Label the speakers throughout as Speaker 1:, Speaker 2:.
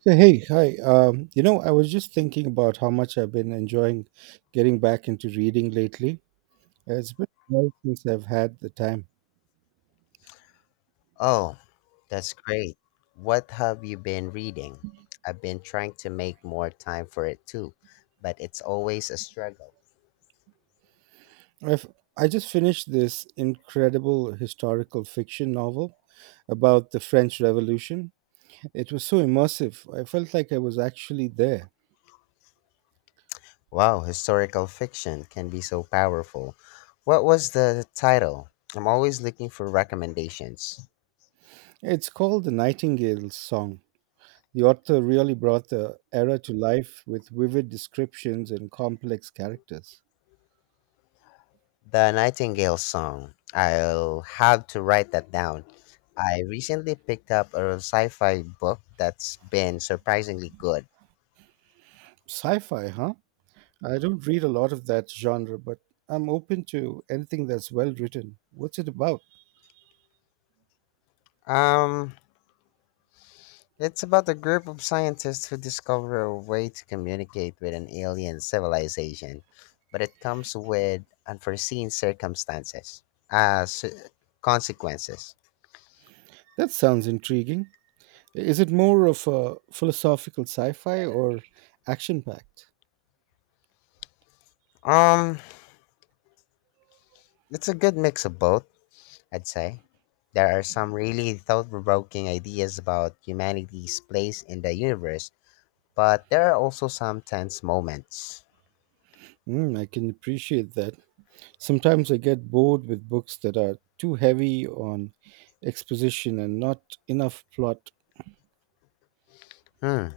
Speaker 1: So, hey, hi. I was just thinking about how much I've been enjoying getting back into reading lately. It's been a while since I've had the time.
Speaker 2: Oh, that's great. What have you been reading? I've been trying to make more time for it too, but it's always a struggle.
Speaker 1: I've, I just finished this incredible historical fiction novel about the French Revolution. It was so immersive. I felt like I was actually there.
Speaker 2: Wow, historical fiction can be so powerful. What was the title? I'm always looking for recommendations.
Speaker 1: It's called The Nightingale's Song. The author really brought the era to life with vivid descriptions and complex characters.
Speaker 2: The Nightingale Song. I'll have to write that down. I recently picked up a sci fi book that's been surprisingly good.
Speaker 1: Sci fi, huh? I don't read a lot of that genre, but I'm open to anything that's well written. What's it about?
Speaker 2: Um, It's about a group of scientists who discover a way to communicate with an alien civilization, but it comes with unforeseen circumstances, uh, s- consequences.
Speaker 1: That sounds intriguing. Is it more of a philosophical sci fi or action packed?
Speaker 2: Um, it's a good mix of both, I'd say. There are some really thought-provoking ideas about humanity's place in the universe, but there are also some tense moments.
Speaker 1: Mm, I can appreciate that. Sometimes I get bored with books that are too heavy on exposition and not enough plot.
Speaker 2: Hmm.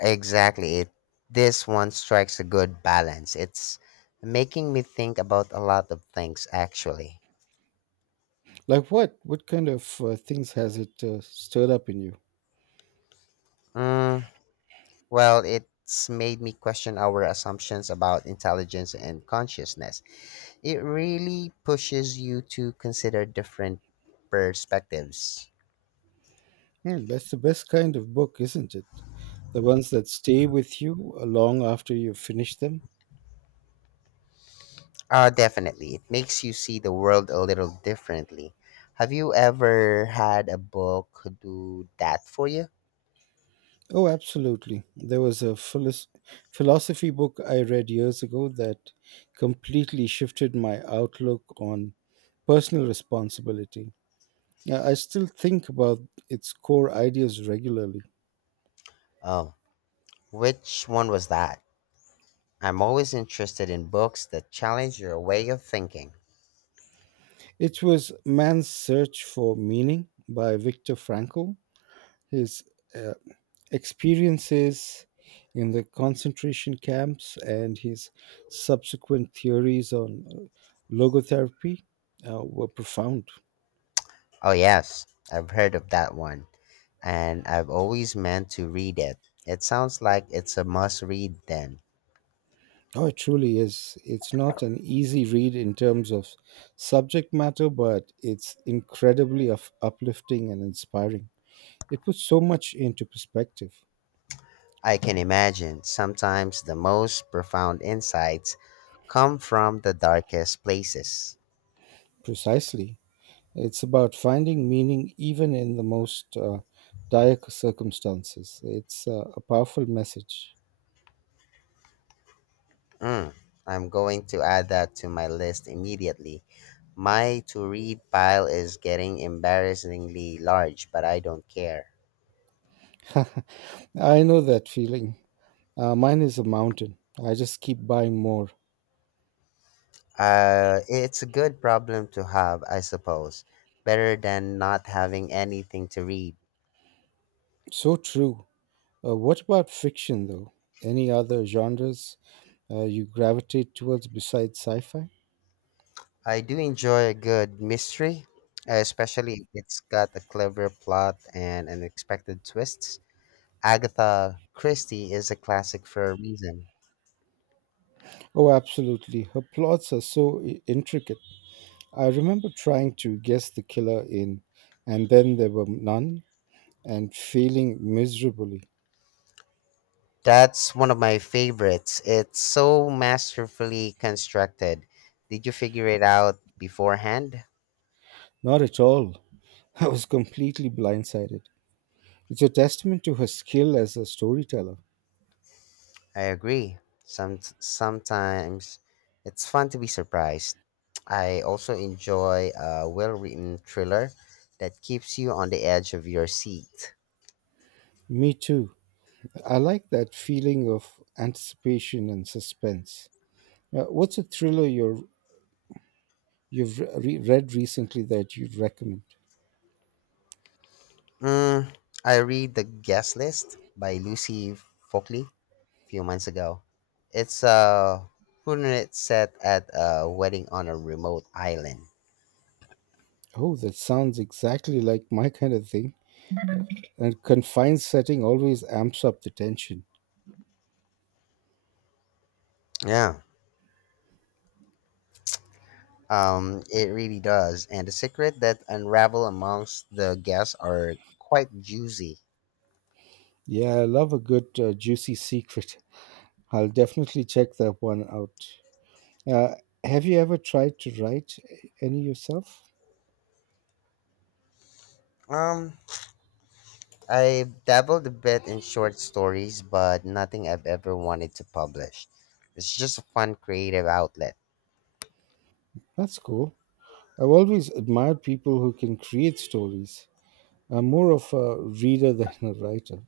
Speaker 2: Exactly. This one strikes a good balance. It's making me think about a lot of things, actually.
Speaker 1: Like what? What kind of things has it stirred up in you?
Speaker 2: Mm, well, it's made me question our assumptions about intelligence and consciousness. It really pushes you to consider different perspectives.
Speaker 1: Yeah, that's the best kind of book, isn't it? The ones that stay with you long after you've finished them.
Speaker 2: Definitely. It makes you see the world a little differently. Have you ever had a book do that for you?
Speaker 1: Oh, absolutely. There was a philosophy book I read years ago that completely shifted my outlook on personal responsibility. Yeah, I still think about its core ideas regularly.
Speaker 2: Oh, which one was that? I'm always interested in books that challenge your way of thinking.
Speaker 1: It was Man's Search for Meaning by Viktor Frankl. His uh, experiences in the concentration camps and his subsequent theories on logotherapy were profound.
Speaker 2: Oh, yes, I've heard of that one, and I've always meant to read it. It sounds like it's a must read then.
Speaker 1: Oh, it truly is. It's not an easy read in terms of subject matter, but it's incredibly of uplifting and inspiring. It puts so much into perspective.
Speaker 2: I can imagine sometimes the most profound insights come from the darkest places.
Speaker 1: Precisely. It's about finding meaning even in the most dire circumstances. It's a powerful message.
Speaker 2: Mm, I'm going to add that to my list immediately. My to read pile is getting embarrassingly large, but I don't care.
Speaker 1: I know that feeling. Mine is a mountain. I just keep buying more.
Speaker 2: It's a good problem to have, I suppose. Better than not having anything to read.
Speaker 1: So true. What about fiction, though? Any other genres you gravitate towards besides sci fi?
Speaker 2: I do enjoy a good mystery, especially if it's got a clever plot and unexpected twists. Agatha Christie is a classic for a reason.
Speaker 1: Oh, absolutely. Her plots are so intricate. I remember trying to guess the killer in And Then There Were None and failing miserably.
Speaker 2: That's one of my favorites. It's so masterfully constructed. Did you figure it out beforehand?
Speaker 1: Not at all. I was completely blindsided. It's a testament to her skill as a storyteller.
Speaker 2: I agree. Sometimes it's fun to be surprised. I also enjoy a well-written thriller that keeps you on the edge of your seat.
Speaker 1: Me too. I like that feeling of anticipation and suspense. What's a thriller you've read recently that you'd recommend?
Speaker 2: Mm, I read The Guest List by Lucy Folkley a few months ago. It's a whodunit set at a wedding on a remote island.
Speaker 1: Oh, that sounds exactly like my kind of thing. And confined setting always amps up the tension.
Speaker 2: Yeah. It really does. And the secret that unravel amongst the guests are quite juicy.
Speaker 1: Yeah, I love a good juicy secret. I'll definitely check that one out. Uh, have you ever tried to write any yourself?
Speaker 2: Um, I've dabbled a bit in short stories, but nothing I've ever wanted to publish. It's just a fun creative outlet.
Speaker 1: That's cool. I've always admired people who can create stories. I'm more of a reader than a writer.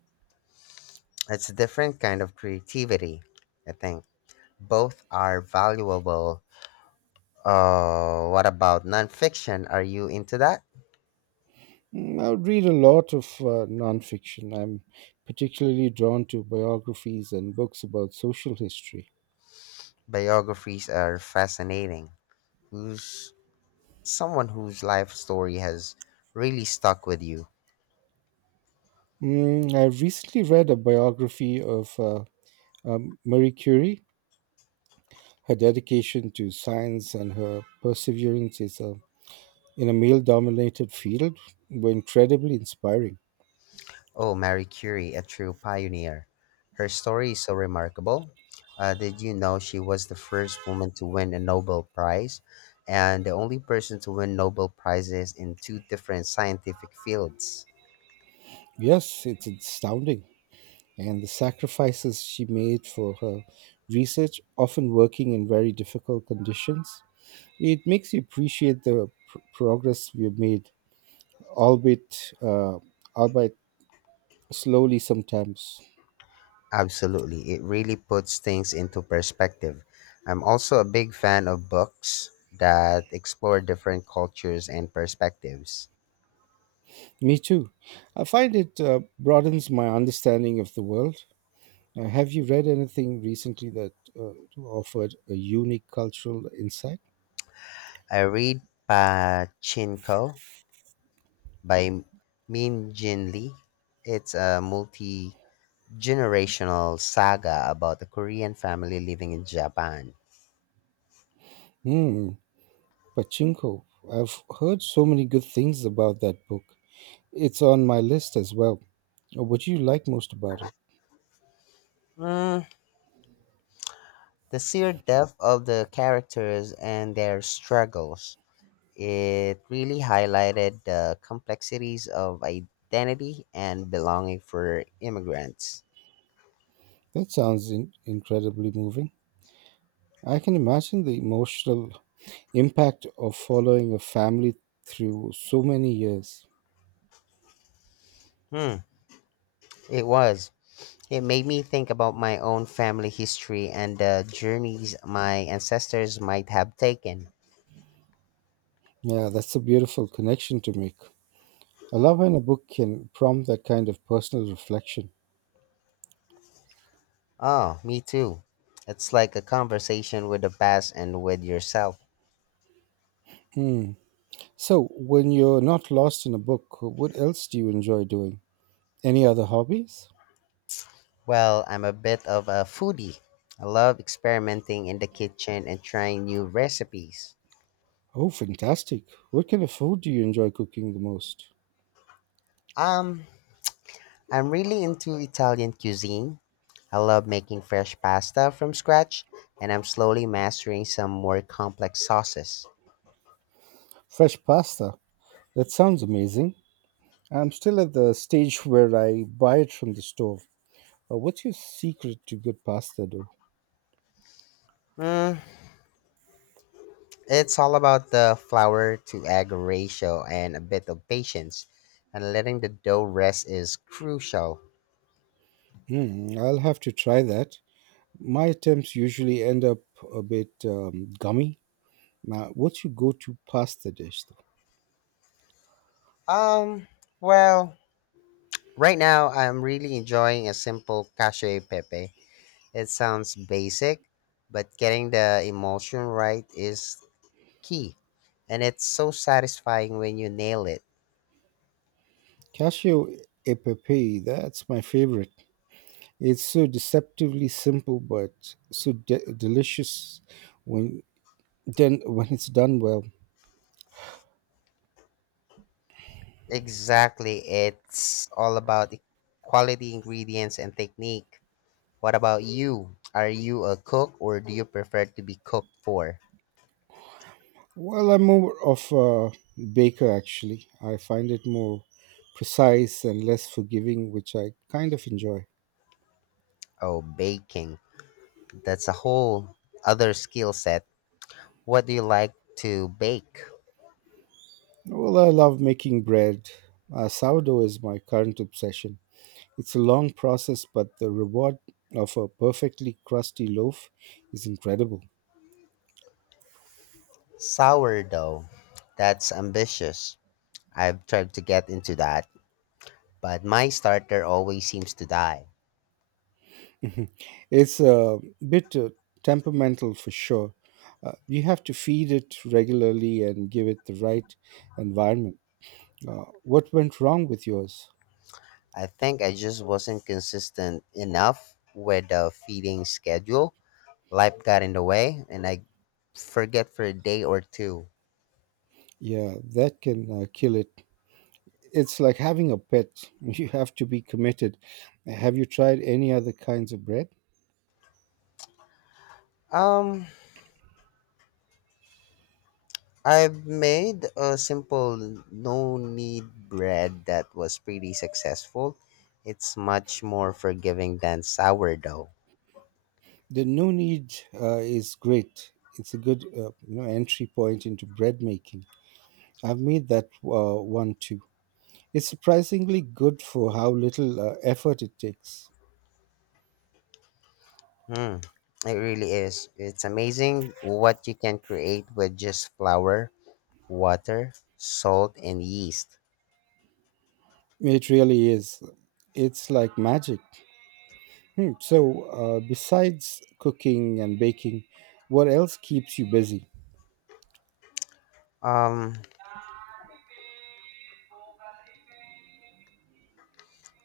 Speaker 2: It's a different kind of creativity, I think. Both are valuable. What about nonfiction? Are you into that?
Speaker 1: Mm, I would read a lot of nonfiction. I'm particularly drawn to biographies and books about social history.
Speaker 2: Biographies are fascinating. Who's someone whose life story has really stuck with you?
Speaker 1: Mm, I recently read a biography of Marie Curie. Her dedication to science and her perseverance is, in a male dominated field were incredibly inspiring.
Speaker 2: Oh, Marie Curie, a true pioneer. Her story is so remarkable. Did you know she was the first woman to win a Nobel Prize and the only person to win Nobel Prizes in two different scientific fields?
Speaker 1: Yes, it's astounding. And the sacrifices she made for her research, often working in very difficult conditions, it makes you appreciate the progress we've made, albeit, uh, albeit slowly sometimes.
Speaker 2: Absolutely. It really puts things into perspective. I'm also a big fan of books that explore different cultures and perspectives.
Speaker 1: Me too. I find it broadens my understanding of the world. Have you read anything recently that uh, offered a unique cultural insight?
Speaker 2: I read Pachinko by Min Jin Lee. It's a multi generational saga about a Korean family living in Japan.
Speaker 1: Hmm, Pachinko. I've heard so many good things about that book. It's on my list as well. What do you like most about it?
Speaker 2: Mm, the sheer depth of the characters and their struggles. It really highlighted the complexities of identity and belonging for immigrants.
Speaker 1: That sounds incredibly moving. I can imagine the emotional impact of following a family through so many years.
Speaker 2: Hmm, it was. It made me think about my own family history and the journeys my ancestors might have taken.
Speaker 1: Yeah, that's a beautiful connection to make. I love when a book can prompt that kind of personal reflection.
Speaker 2: Oh, me too. It's like a conversation with the past and with yourself.
Speaker 1: Hmm. So, when you're not lost in a book, what else do you enjoy doing? Any other hobbies?
Speaker 2: Well, I'm a bit of a foodie. I love experimenting in the kitchen and trying new recipes.
Speaker 1: Oh, fantastic. What kind of food do you enjoy cooking the most?
Speaker 2: Um, I'm really into Italian cuisine. I love making fresh pasta from scratch, and I'm slowly mastering some more complex sauces.
Speaker 1: Fresh pasta. That sounds amazing. I'm still at the stage where I buy it from the store. What's your secret to good pasta dough?
Speaker 2: Mm, it's all about the flour to egg ratio and a bit of patience, and letting the dough rest is crucial.
Speaker 1: Hmm, I'll have to try that. My attempts usually end up a bit gummy. Now, what's your go to pasta dish though?
Speaker 2: Um, well, right now I'm really enjoying a simple cacio e pepe. It sounds basic, but getting the emotion right is key. And it's so satisfying when you nail it.
Speaker 1: Cashew e pepe, that's my favorite. It's so deceptively simple but so delicious when then when it's done well.
Speaker 2: Exactly. It's all about the quality ingredients and technique. What about you? Are you a cook or do you prefer to be cooked for?
Speaker 1: Well, I'm more of a baker actually. I find it more precise and less forgiving, which I kind of enjoy.
Speaker 2: Oh, baking. That's a whole other skill set. What do you like to bake?
Speaker 1: Well, I love making bread. Sourdough is my current obsession. It's a long process, but the reward of a perfectly crusty loaf is incredible.
Speaker 2: Sourdough. That's ambitious. I've tried to get into that, but my starter always seems to die.
Speaker 1: It's a bit temperamental for sure. You have to feed it regularly and give it the right environment. What went wrong with yours?
Speaker 2: I think I just wasn't consistent enough with the feeding schedule. Life got in the way, and I forget for a day or two.
Speaker 1: Yeah, that can kill it. It's like having a pet. You have to be committed. Have you tried any other kinds of bread?
Speaker 2: Um, I've made a simple no need bread that was pretty successful. It's much more forgiving than sourdough.
Speaker 1: The no need is great. It's a good entry point into bread making. I've made that one too. It's surprisingly good for how little effort it takes.
Speaker 2: Hmm. It really is. It's amazing what you can create with just flour, water, salt, and yeast.
Speaker 1: It really is. It's like magic. Hmm. So, besides cooking and baking, what else keeps you busy?
Speaker 2: Um,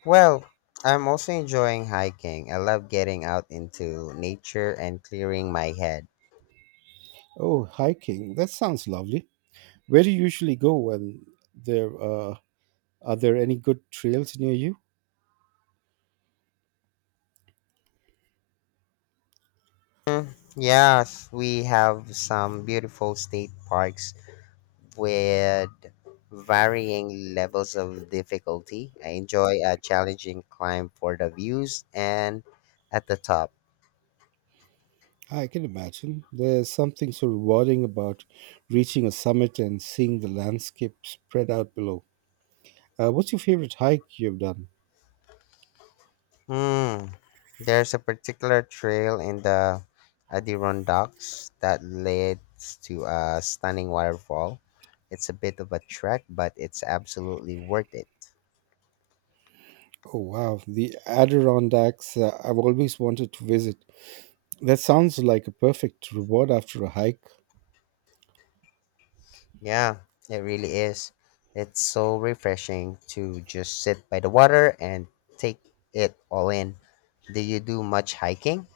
Speaker 2: well, I'm also enjoying hiking. I love getting out into nature and clearing my head.
Speaker 1: Oh, hiking. That sounds lovely. Where do you usually go when there are there any good trails near you?
Speaker 2: Mm, yes, we have some beautiful state parks with varying levels of difficulty. I enjoy a challenging climb for the views and at the top.
Speaker 1: I can imagine there's something so rewarding about reaching a summit and seeing the landscape spread out below. What's your favorite hike you've done?
Speaker 2: Hmm. There's a particular trail in the Adirondacks that leads to a stunning waterfall. It's a bit of a trek, but it's absolutely worth it.
Speaker 1: Oh wow, the Adirondacks! I've always wanted to visit. That sounds like a perfect reward after a hike.
Speaker 2: Yeah, it really is. It's so refreshing to just sit by the water and take it all in. Do you do much hiking?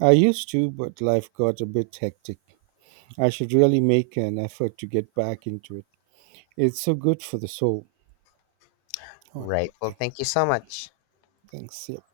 Speaker 1: I used to, but life got a bit hectic. I should really make an effort to get back into it. It's so good for the soul. All right,
Speaker 2: Right. Well,
Speaker 1: thank-
Speaker 2: thank you so much.
Speaker 1: thanks. Yeah.